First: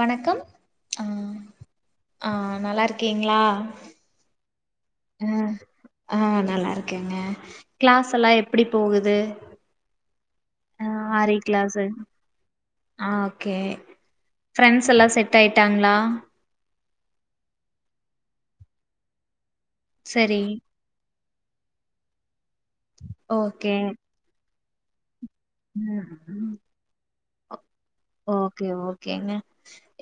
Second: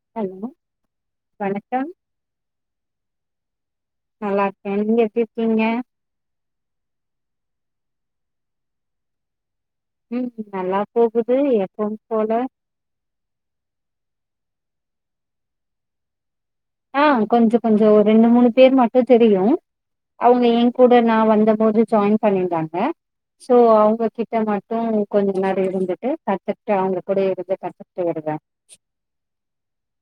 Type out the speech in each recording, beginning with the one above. வணக்கம் ஹலோ அ வணக்கம் ஆ நல்லா இருக்கீங்களா நல்லா இருக்கே நீங்க எப்டி அ இருக்கீங்க அ நல்லா இருக்கேங்க கிளாஸ் எல்லா எப்பிடி போகுது ம் நல்லா ஆ போகுது ஆரி க்ளாஸு எப்பவும் போல ஆ ஓகே ஃப்ரெண்ட்ஸ் எல்லா செட் ஆயிட்டாங்களா ஆ கொஞ்ச கொஞ்சோ ஒரு ரெண்டு மூணு பேர் மட்டு தெரியு சரி அவுங்க ஏ கூட நா வந் த போது ஜாயின் பண்ணிருந்தாங்க சோ ஓகே அவுங்க கிட்ட மட்டு கொஞ்ச நேர ம் இருந்துட்டு ம் கத்துக்கிட்டு அவுங்க கூடயே இருந்து கத்துக்கிட்டு வருவே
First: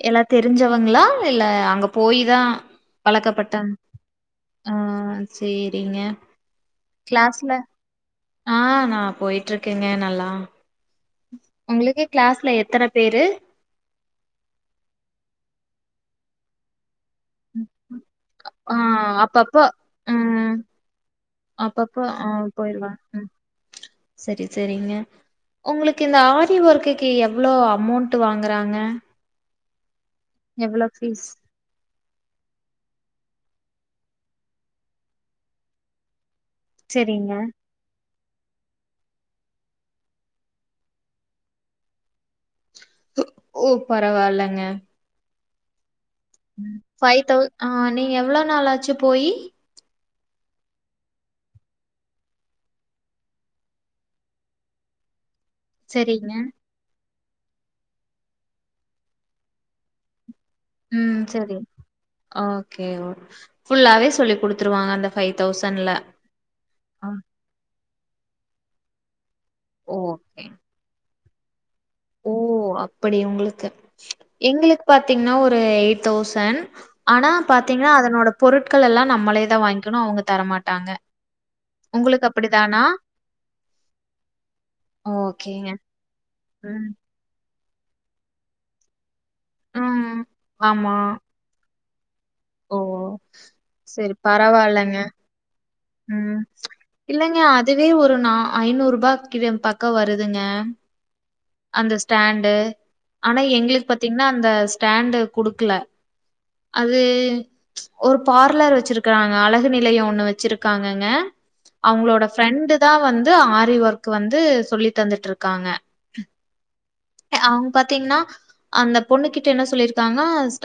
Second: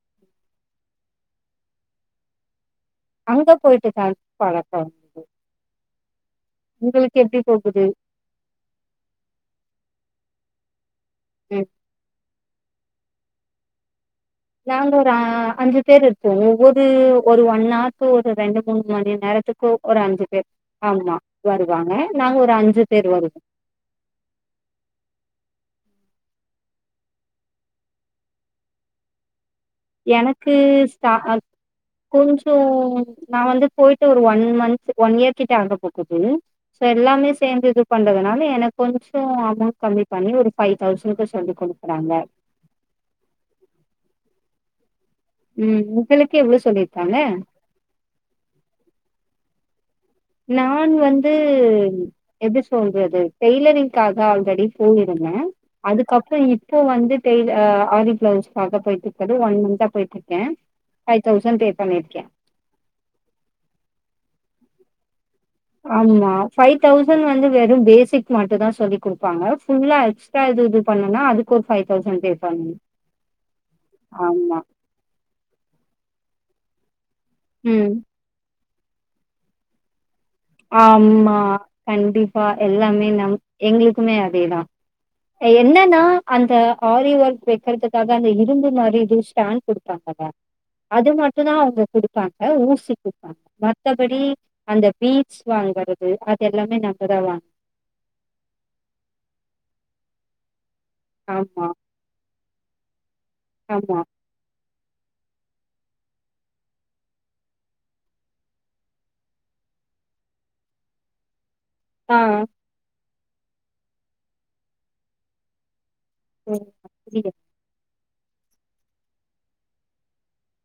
நல்லா தெரிஞ்சவங்களா இல்ல அங்க போயிதா அங்க பழக்கப்பட்டன் போயிட்டு தா ஆ பழக்கோ சேரிங்க உங்களுக்கு எப்டி கிளாஸ்ல போகுது ஆ நா போயிட்டு இருக்கேங்க நல்லா ம் உங்களுக்கே கிளாஸ்ல எத் எத்தன பேரு நாங்க ஒரு அ அஞ்சு பேர் இருப்போ ஒவ்வொரு ஒரு ஒன் ஆர்க்கு ஒரு ரெண்டு ஆ மூணு மணி அப்பப்போ நேரத்துக்கு ஒரு அஞ்சு ம் பேர் ஆமா வருவாங்க அப்பப்போ நாங்க ஒரு அஞ்சு பேரு வருவோ செரி செரிங்க உங்களுக் கு இந்த ஆரி ஒர்க்குக்கு எவ்ளோ அமௌண்ட் வாங்குறாங்க எனக்கு எவ்ளோ ஸ்டா ஃபீஸ்? அ கொஞ்சோ நா வந்து போயிட்டு ஒரு ஒன் மந்த் ஒன் இயர் கிட்ட ஆகப் போகுது சோ எல்லாமே சரிங்க. சேந்து இது பண்றதுனால எனக்கு கொஞ்சோ அமௌண்ட் கம்மி பண்ணி ஒரு ஃபைவ் தௌசண்க்கு சொல்லி குடுக்குறாங்க ஓ பரவால்லங்க ம் உங்களுக்கு எவ்ளோ சொல்லிருக்காங்க ஃபைவ் தௌ ஆ நீங்க எவ்ளோ நாளாச்சு போயி நான் வந்து எப்டி சொல்றது டெய்லரிங்க்காக ஆல்ரெடி போயிருந்தே சரிங்க. அதுக்கப்புற இப்போ வந்து டெய் ஆ ஆரி ப்ளவுஸுக்காக போயிட்டு இருக்கது ஒன் மந்த்தா போயிட்டுருக் ம் செரி ஓகே ஃபுல்லாவே சொல்லி் குடுத்துருவாங்க அந்த ஆமா ஃபைவ் ஆ தௌசண்ட் வந்து வெறு பேசிக் மட்டுந்தா சொல்லிக் குடு ப்பாங்க ஃபுல்லா எக்ஸ்ட்ரா ஓகே. இது இது பண்ணோனா அதுக் ஓ அப்பிடி உங்களுக்கு ஆமா. எங்களுக்கு பாத்தீங்கன்னா ஒரு எயிட் தௌசண்ட் ஆனா பாத்தீங்கன்னா ம். அதனோட பொருட்கள் எல்லா நம்மளேதா வாங்கிக்கணு அவுங்க ஆம்மா கண்டிப்பா அப்படிதானா? எல்லாமே நம் எங்களுக்குமே அதேதா ஓகேங்க. என்னன்னா அந்த ம். ஆரி ஒர்க் வெக்கிறதுக்காக அந்த இரும்பு மாரி ஜூஸ் தான் ம். குடுப்பாங்கல்ல ஆமா. அது மட்டுந்தா அவுங்க குடுப்பாங்க ஓ! ஊசி குடுப்பாங்க சரி மத்தபடி அந்த பரவால்லங்க. பீட்ஸ் வாங்குறது, அது ம் எல்லாமே நம்ம தான் இல்லைங்க வாங்கணும். அதுவே ஒரு நா ஐநூறு ரூபாயக் பக்க வரு துங்க ஆமா, அந்த ஸ்டாண்டு ஆனா எங்களுக்கு ஆமா. பாத்தீங்கன்னா அந்த ஸ்டாண்டு் குடுக்கல அது ஒரு பார்லர் வெச்சிருக்கிறாங்க அழகு நிலையோ ஒண்ணு வச்சிருக்காங்கங்க ஆ. அவுங்களோட ஃப்ரெண்டுதா வந்து ஆரி ஒர்க் வந்து சொல்லி தந்துட்டு இருக்காங்க ஓ! அப்படியா? அவுங்க பாத் த்தீங்கனா அந்த பொண்ணு கிட்ட என்ன சொல்லிருக்காங்க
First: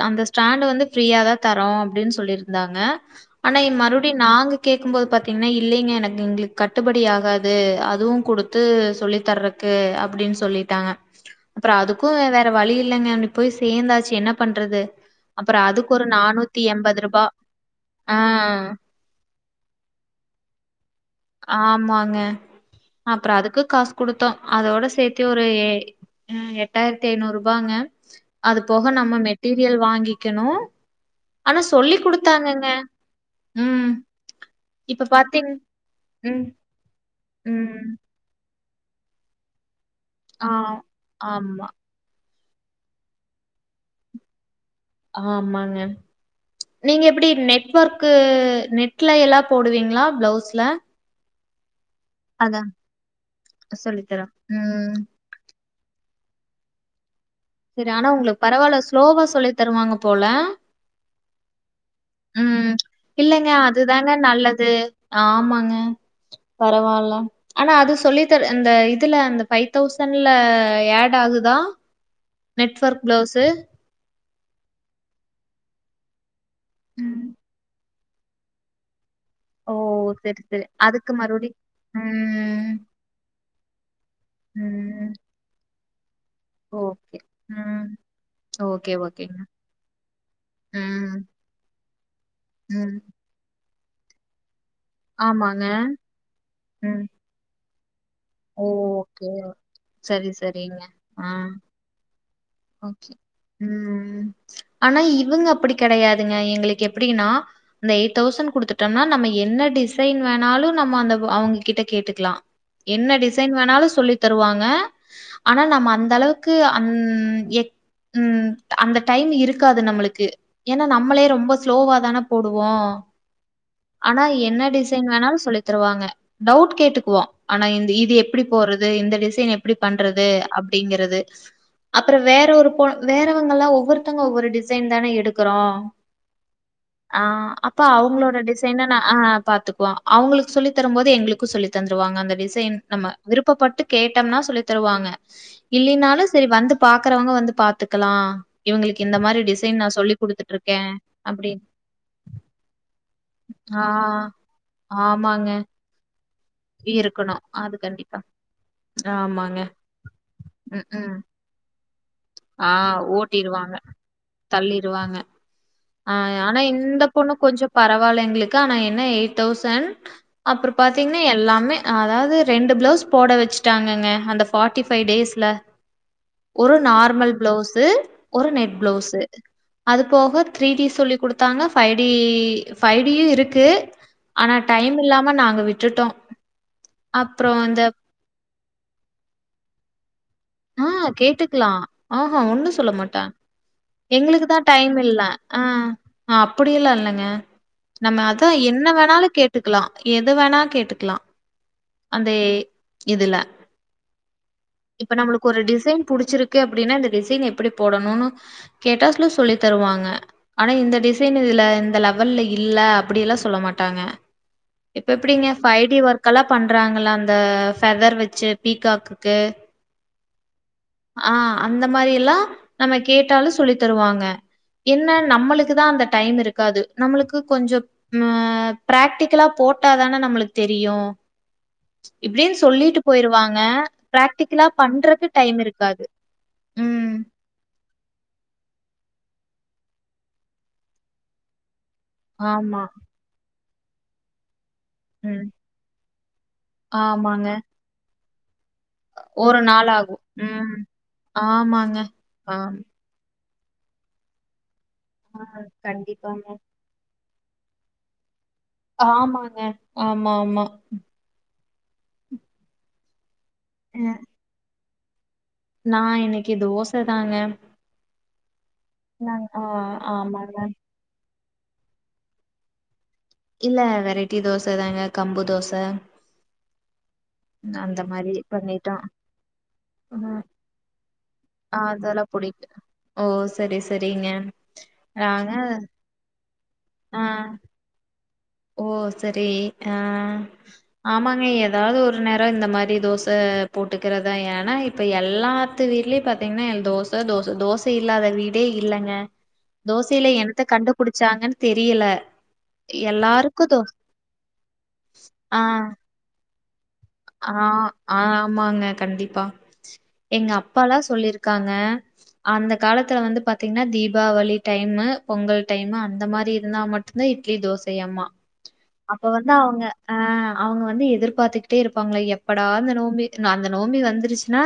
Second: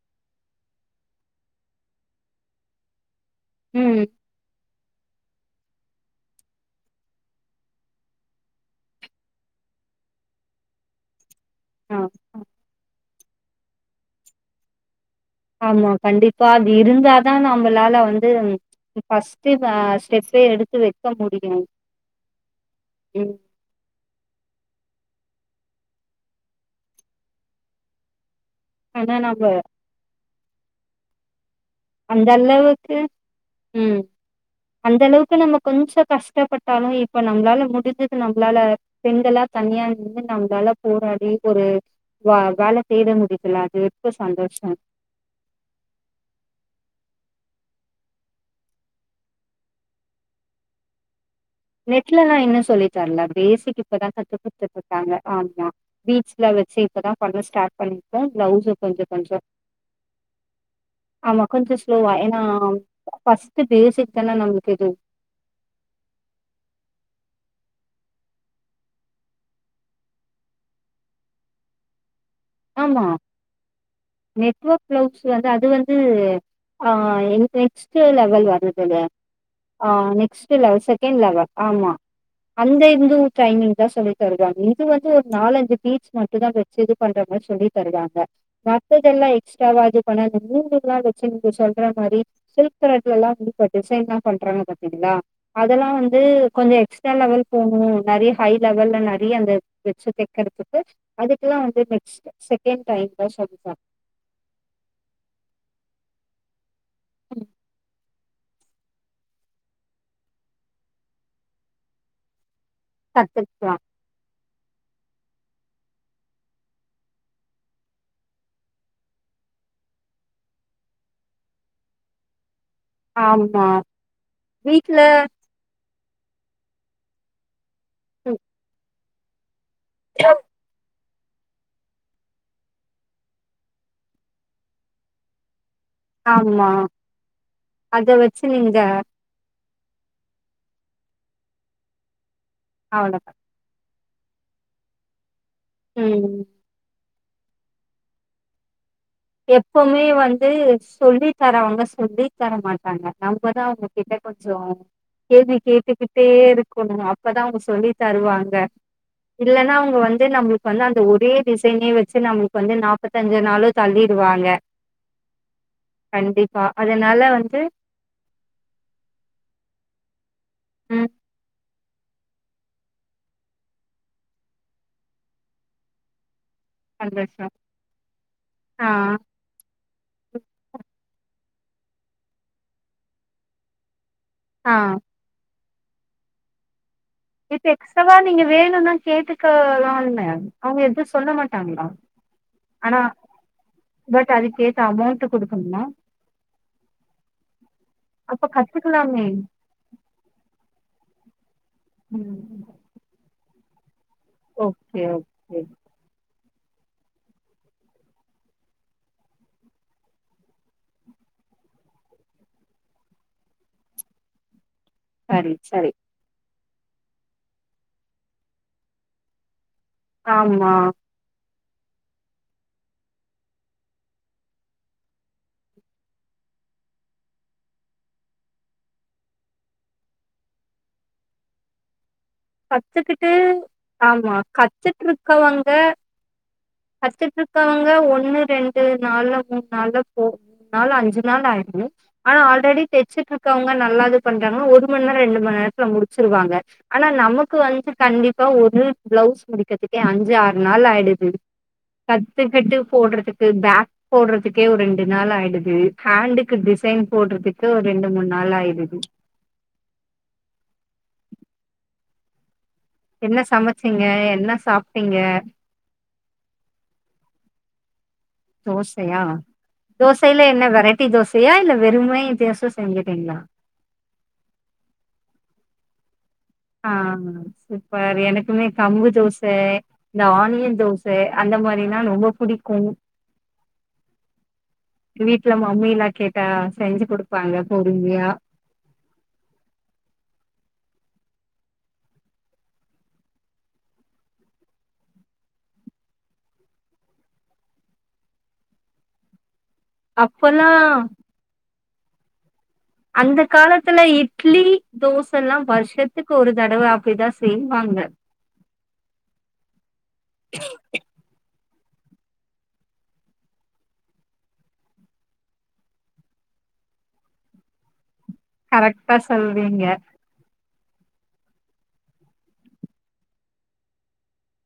அந்த ஸ்டாண்ட் வந்து ஃபிரீயாதா தரோ அப்டின்னு சொ ல்லிருந்தாங்க ஆனா இ ம். மறுபடியு நாங்க கேக்கும்போது பாத்தீங்கன்னா இல்லைங்க எனக்கு எங்களுக்கு கட்டுப்படி ஆகாது அதுவு குடுத்து சொல்லி தர்றக்கு க்கு அப்பிடின்னு சொல்லிட்டாங்க அப்புற ஆ. அதுக்கு வேற வழி இல்லைங்க போய் சேந்தாச்சு என்ன பண்றது அப்புறம் ஆமா அதுக்கு ஒரு ரூ. கண்டிப்பா அது இருந்தாதா நம்மளால ஆ வந்து ஃபஸ்டு அ ஸ்டெப் எடுத்து வச் ஆமாங்க அப்பற ம் அதுக்கு காசு குடுத்தோ அதோட சேத்து ஒரு எட்டாயிரத்தி ஐநூறு ரூபாங்க அது போக நம்ம மெட்டீரியல் வாங்கிக்கணு அந்த அளவுக்கு ம் அந்த இப்ப அளவுக்கு பார்த்தீங் நம்ம கொஞ்சொ ம், கஷ்டப்பட்டாலும் இப்ப நம்ளால ம். முடிதுத்து நம்ளால பெண்களா தனியா இருந்து ஆ நம்மளால போராடி ஒரு ஆமா, வா வேல செய்து முடிக்லா அது வர்கு சந்தோஷம் ஆமாங்க நீங்க எப்டி நெட்வோர்க்கு நெட்ல எல்லா போடுவீங்ளா பிளவுஸ்ல நெட்லல்லா அதா இன்னு சொல்லி தரல பேசிக் சொல்லி இப்பதா தரே கத்து கொத்துட்டு ம் இருக்காங்க ஆமா பீட்ஸ் லா வச்சி இப்பதா பண்ண ஸ்டார்ட் சரி ஆனா பண்ணிருக்கோ உங்களுக்கு பரவால்ல பிளவுஸும் கொஞ்ச ஸ்லோவா கொஞ்சொ சொல்லி தருவாங்க போல ஆமா கொஞ்சொ ஸ்லோவா ஏன்னா ம் இல்லங்க ஃபர்ஸ்ட் அதுதாங்க பேசிக் தான நல்லது நம்ளுக் இது [inaudible] ஆமாங்க பரவால்ல ஆனா அது சொல்லி தர இந்த இதுல இந்த ஃபைவ் தௌசண்ட்ல ஆட் ஆகுதா [inaudible] ஆமா நெட்வொர்க் பிளவுஸு நெட்வொர்க் பிளவுஸ் வந்து அது வந்து ஆ ம் எங்கேச் [unintelligible] லெவல் வராதுங்க ஓ ஆ சரி நெக்ஸ்ட் சரி லெவ் அதுக்கு செகண்ட் லெவ மறுபடி ஆமா ம் அங்க இந்து ட்ரைனிங் தா சொல்லி தருவாங்க இது வந்து ம் ஒரு நாலுஞ்சு பீட்ஸ் மட்டும் தா வச்சு இது ஓகே பண்ற சொல்லி ம் தருவாங்க ஓகே மத்ததெல்லா ஓகேங்க எக்ஸ்ட்ராவாஜ் பண்ணது ம் [unintelligible] நீங்க சொல்ற மாரி சொல் ம் [unintelligible] இப்ப டிசைன்லா பண்றங்க பாத்தீங்களா ஆமாங்க அதெல்லா வந்து கொஞ்ச ம் எக்ஸ்ட்ரா லெவல் போணு நெறைய ஹை லெவல்ல நிறைய ஓகே அந்த வச்சு சரி தைக்கறதுக்கு சரிங்க. ஆ அதுக்கெல்லா வந்து நெக்ஸ்ட் செகண்ட் டைம் ஓகே தா சொல்லி தர ம் ஆனா இவங்க அப்டி கெடையாதுங்க எங்களுக் எப்டின்னா இந்த எய் தௌசண் கொடுத்துட்டோம்னா நம்ம என்ன டிசைன் வேணாலு நம்ம அந்த வ அவங்ககிட்ட கேட்டுக்கலா என்ன டிசைன் கத்துக்கலா வேணாலும் சொல்லி தருவாங்க ஆனா நம்ம அந்த அளவுக்கு அன் எ ம் அந்த டைம் இருக்காது நம்மளுக்கு ஏன்னா நம்மளே ரொம்ப ஸ்லோவா தான போடு வோ ஆமா ஆனா என்ன வீட்ல டிசைன் வேணாலு சொல்லி தருவாங்க டவுட் கேட்டுக்குவோ ஆனா இந்த இது எப்டி போறது இந்த டிசைன் எப்டி பண்றது அப்டிங்கறது அப் அப்ற வேற ஒரு போ வேறவங்க எல்லா ஒவ்வொருத்தவங்க ஒவ்வொரு டிசைன் தான எடுக்றோ ஆமா ஆ அப்பா அத அவங்களோட வச்சு நீங்க டிசைன ந ஆ பாத்துக்கோ வ அவங்களுக்கு சொல்லி தரும் போது எங்களுக்கு சொல்லி தந்துருவாங்க அந்த டிசைன் நம்ம அவ்ளோதா விருப்பப்பட்டு கேட்டம்னா சொல்லி தருவாங்க இல்லைனாலும் ம் சரி வந்து பாக்கறவங்க வந்து பாத்துக்கலாம் இவங்களுக்கு இந்த மாரி டிசைன் நான் எப்பவுமே சொல்லிக் வந்து குடுத்துட்டுருக்கேன். சொல்லி அப்படின்னு. தரவங்க சொல்லி தர மாட்டாங்க நம்மதா ஆ அவங்க கிட்ட கொஞ்சொ ஆமாங்க. கேள்வி கேட்டுக்கிட்டே இருக்கணு இருக்கணும். அப்பதான் அவங்க அது சொல்லி கண்டிப்பா. தருவாங்க ஆமாங்க. இல்லன்னா அவங்க வந்து நம்மளுக்கு வந்து அந்த ம். ஒரே டிசைனே வச்சி நம்மளுக்கு ஆ வந்து நாப்பத்தஞ்சி நாளு ஓட்டிருவாங்க. தள்ளிருவாங்க தள்ளிருவாங்க. ஆ ஆனா இந்த பொண்ணு கொஞ்சொ பரவால்ல எங்களுக்கு ஆனா என்ன எயிட் தௌசன் அப்புற ம் பாத்தீங்கன்னா எல்லாமே அதாவது ரெண்டு பிளவுஸ் போட வச்சுட்டாங்கங்க அந்த ஃபார்ட்டி ஃபைவ் டேஸ்ல ஒரு நார்மல் சந்தோஷோ பிளவுஸு ஒரு நெட் ஆ பிளவுஸு அது போக த்ரீ டி சொல்லி குடுத்தாங்க ஃபைவ் டி ஃபைவ் டியு இருக்கு ஆனா ஆ டைம் இல்லாம நாங்க விட்டுட்டோம் அப்புறம் இப்ப இந்த எக்ஸ்ட்ராவா நீங்க வேணும்னா கேட்டுக்கலானு ஆ கேட்டுக்கலாம் ஆஹா ஒண்ணும் சொல்ல ஆனா மாட்ட பட் எங்களுக்கு தா அதுக்கேத்த டைம் இல்ல அமௌண்ட் ஆ குடுக்கணுமா அப்படி எல்லா இல்லங்க நம்ம அப்ப அத என்ன கத்துக்கலாமே வேணாலு கேட்டுக்கலாம் எது வேணா கேட்டுக்கலாம் அந்த ம் இதுல ஓகே இப்ப நம்மளுக்கு ஒரு ஓகே டிசைன் புடுச்சிருக்கு அப்டினா இந்த டிசைன் எப்டி போடணுனு கேட்டா கிளாஸ்ல சொல்லி தருவாங்க ஆனா இந்த டிசைன் இதுல இந்த லெவல்ல இல்ல அப்டி எல்லா சொல்ல மா ட்டாங்க இப்ப எப்டிங்க சரி ஃபைவ் சரி. டே ஒர்க் எல்லா பண்றாங்கள அந்த ஃபெதர் வெச்சு பீகாக்குக்கு ஆமா ஆ அந்த மாரி எல்லா நம்ம கேட்டாலு சொல்லித் தருவாங்க என்ன நம்மளுக்குதா அந்த டைம் இருக்காது நம்மளுக்கு கொஞ்சோ பிராக்டிகலா போ போட்டாதான நம்மளுக்கு தெரியு இப்டின்னு மம் சொல்லிட்டு கத்துக்கிட்டு போயிருவாங்க ஆமா பிராக்டிகலா பண்றக்கு டைம் கத்துட்டுருக்கவங்க இருக்காது ம் கத்துட்டுருக்கவங்க ஒண்ணு ரெண்டு நாள்ல மூண் நாள்ல போ நாள் அஞ்சு நாள் ஆயிருது ஆனா ஆல்ரெடி ஆமா தெச்சிட்டு இருக்கவங்க நல்லாது பண்றாங்கனா ஒரு மண் நேரோ ரெண்டு ம் மண் நேரத்துல முடிச்சிருவாங்க ஆனா ஆமாங்க. நமக்கு வந்து கண்டிப்பா ஒ ரு பிளவுஸ் ஒரு நாள் முடிக்கிறதுக்கே ஆகும். அஞ்சு ஆறு ம். நாள் ஆயிடுது ஆமாங்க. கத்துக்கிட்டு ஆமா. போடுறது க்கு பேக் போடுறதுக்கே ஒரு ரெண்டு நாள் ஆ, ஆயிடுது கண்டிப்பாங்க. ஹேண்டுக்கு டிசைன் போடுறதுக்கு ஒரு ரெண்டு மூணு ஆமாங்க ஆமாமா என்ன சமைச்சீங்க என்ன சாப்ட்டீங்க நா இன்னைக்கு தோச தாங்க தோசயா நாங்க ஆ, தோசைல ஆமாங்க. என்ன வெரைட்டி தோசையா இல்ல வெறுமே தோசை செ இல்ல வெரைட்டி தோசதாங்க கம்பு தோச ஆ ம் அந்த சூப்பர் மாரி எனக்குமே பண்ணிட்டோம். கம்பு தோச இந்த ம். ஆனியன் தோச அந்த மாரி எல்லா ரொம்ப அதெல்லாம் புடிக்கு புடிக்கும். ஓ சரி சரிங்க ஆங்க வீட்ல மம்மிலா கேட்டா செஞ்சு குடுப்பாங்க பொறுமியா ஓ செரி ஆ ஆமாங்க எதாவது ஒரு நேரோ இந்த மாரி தோச போட்டுக்கிறதா ஏனா இப்ப எல்லாத்து வீட்லயு பாத்தீங்கனா தோச தோச தோச இல்லாத வீ டே இல்லங்க தோசைல என்னத்த அப்பல்லா கண்டுபுடுச்சாங்கனு தெரியல எல்லா அந்த காலத்துல இட்லி, தோச எல்லா ஆ வருஷத்துக்கு ஒரு தடவ அப்டிதா ஆ செய்வாங்க ஆமாங்க கண்டிப்பா எங்க அப்பால்லா சொல்லிருக்காங்க அந்த காலத்துல வந்து பாத்தீங்கன்னா தீபாவளி டைமு பொங்கல் டைம் அந்த மாரி இருந்தா ம ட்டுந்தா இட்லி, தோசையாமா கரெக்டா அப்ப வந்து அவுங்க சொல்றீங்க அ அவுங்க வந்து எதிர்பாத்து ட்டு இருப்பாங்களா எப்படா அந்த நோம்பி அந்த நோம்பி வந்துருச்சுனா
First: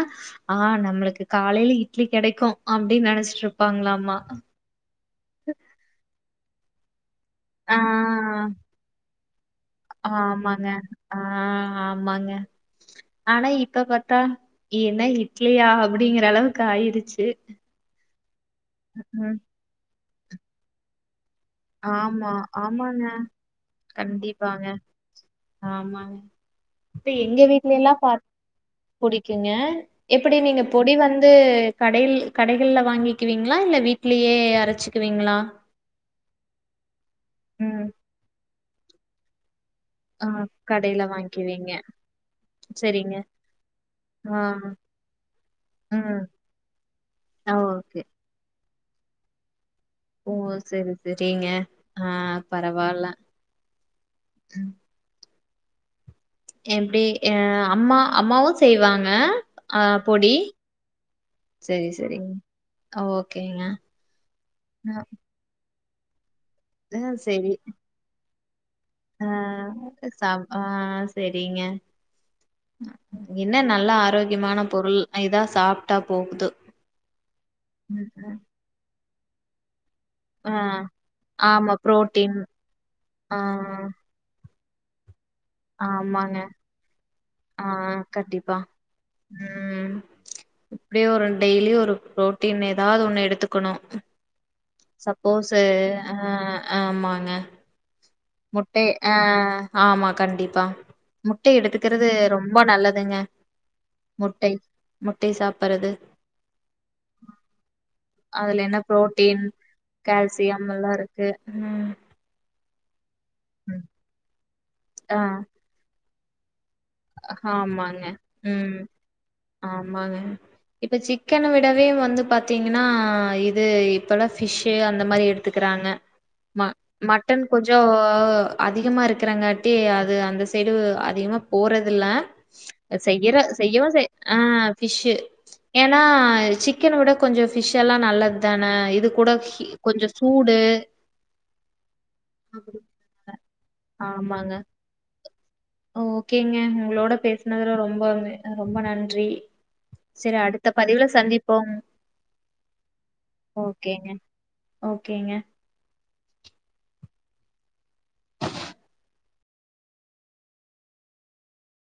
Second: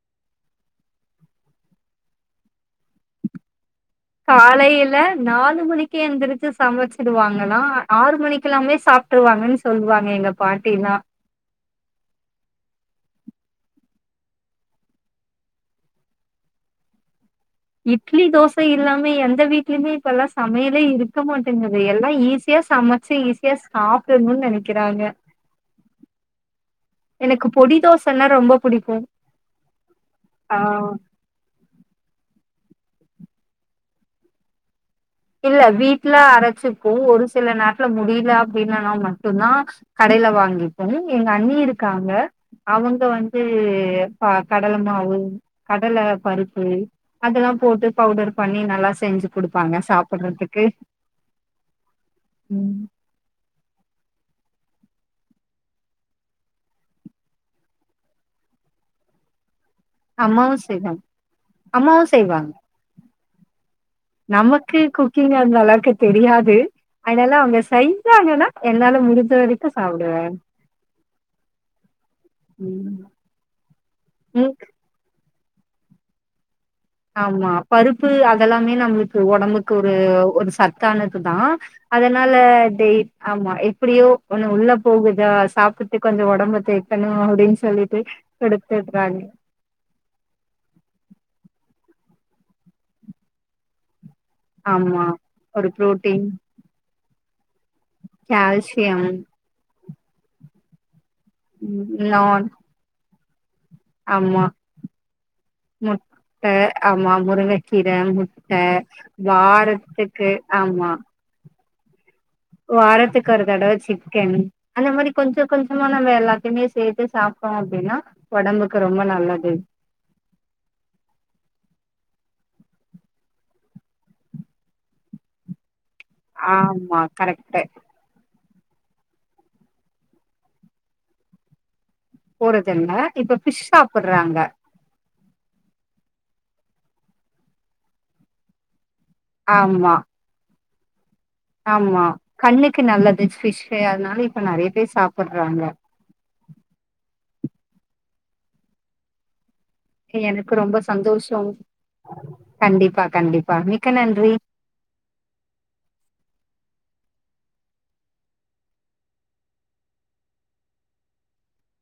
ஆ நம்மளுக்கு காலைல இட்லி கெடைக்கு அப்டினு நெனச்சிட்டுரு காலைல நாலு மணிக்கே எந்திரிச்சு சமைச் சிடுவாங்களா ஆ ஆறு மணிக்கெல்லாமே சாப்ட்டுருவாங்கனு ஆமாங்க ஆ ஆமாங்க ஆனா இப்ப பாத்தா என்ன இட்லியா அப்டிங்கிற அளவுக்கு ஆயிருச்சு இட்லி தோசை இல்லாமே ம். எந்த வீட்லமே இப்ப எல்லா சமயலே இரு க்க மாட்டேங்குது எல்லா ஆமா, ஈஸியா ஆமாங்க. சமச்சு ஈஸியா சாப்ட்டுணுனு நெனக்கிறாங்க ஆமா இப்ப எங்க வீட்ல பொடி எல்லா பா தோசன்னா ரொம்ப புடிக்கு புடிக்குங்க எப்டி ஆ நீங்க பொடி வந்து கடை கடைகள்ல வாங்கிக்குவீங்ளா இல்ல வீட்லயே அரைச்சுக்குவீங்ளா இல்ல வீட்ல அரச்சுப்போ ஒரு சில நாட்ல முடில அப்டின்னா மட்டுந்தா கடைல ஆ வாங்கிப்போ கடையில எங்க அண்ணி வாங்கிக்குவீங்க. இருக்காங்க அவுங்க சரிங்க. வந்து ஆ. கடல மாவு கடல ம். பருப்பு அதெல்லா ஆ போட்டு ஓகே. பவுடர் பண்ணி நல்லா செஞ்சு குடுப்பாங்க ஓ சாப்புட்றதுக்கு செரி செரிங்க அ பரவால்ல உம் எப்டி அ அம்மா அம்மாவு செய்வாங்க அ பொடி அம்மாவு செய்வாங்க செரி அம்மாவு செரிங் செய்வாங்க ஓகேங்க நமக்கு அ குக்கிங் அந்தளவுக்கு தெரியாது அதல சரி. அவுங்க செய்ஞ்சாங்கன்னா அ சாப் அ செரிங்க ம் என்ன நல்லா ம் ஆரோக்கியமான பொருள் இதா சாப்டா போது ஆமா பருப்பு அதெலாமே நம்ளுக்கு ஒடம்புக்கு ஒரு ஒரு ஆ சத்தானதுதா ஆமா அதனால புரோட்டீன். டெய் ஆ ஆமா எப்படியோ ஒன்னு உள்ளப் போகுதா சாப்டுட்டு கொஞ்ச ஆமாங்க. ஒடம்ப தேத்தணு ஆ கண்டிப்பா உம் இப்டியே ஒரு டெய்லி ஒரு ரோட்டின் ஏதாது ஒன்னு எடுத்துக்கணு ஆமா சப்போஸ்சு ஒரு புரோட்டீன் அ ஆமாங்க முட்டை கால்சியம் அ ஆமா கண்டிப்பா முட்டை எடுத்துக்கிறது நான் ரொம்ப நல்லதுங்க முட்டை முட்டை சாப்பறது ட்ட ஆமா முருங்கக்கீர முட்ட அதுல என்ன புரோட்டீன் வாரத்துக்கு ஆம்மா உம் வாரத்துக்கு ஒரு தட சிக்கன் அந்த மாரி ஆ கொஞ்ச கொஞ்சமா நம்ம எல்லாத்திமே சேத்து சாப்டோ அப்டினா ஆமாங்க ம் ஒடம்புக்கு ரொம்ப நல்லது ஆமாங்க இப்ப சிக்கன விடவே வந்து பாத்தீங்னா இது இப்பலா ஃபிஷ்சு அந்த மாரி எடுத்துகிறாங்க ம ஆமா மட்டன் கரெக்ட் கொஞ்சோ அதிகமா இருக்கிறாங்காட்டி அது அந்த சைடு அதிகமா போறது தில்ல போறதில்ல செய்யற இப்ப ஃபிஷ் செய்யவு செய் அ சாப்புட்றாங்க ஃபிஷ்சு ஏனா சிக்கன விட கொஞ்ச ஃபிஷ்செல்லா நல்லத்தானே இது கூட ஹி ஆமா கொஞ்ச சூடு ஆமா கண்ணுக்கு நல்லது ஃபிஷு அதனால இப்ப ஆமாங்க நெறைய பேர் சாப் ஓகேங்க உங்ளோட பேசுனதுல ரொம்ப வெ அ ரொம்ப நன்றி செரி எனக்கு அடுத்த ரொம்ப பதிவுல சந்தோஷோ சந்திப்போம் கண்டிப்பா கண்டிப்பா மிக்க ஓகேங்க நன்றி ஓகேங்க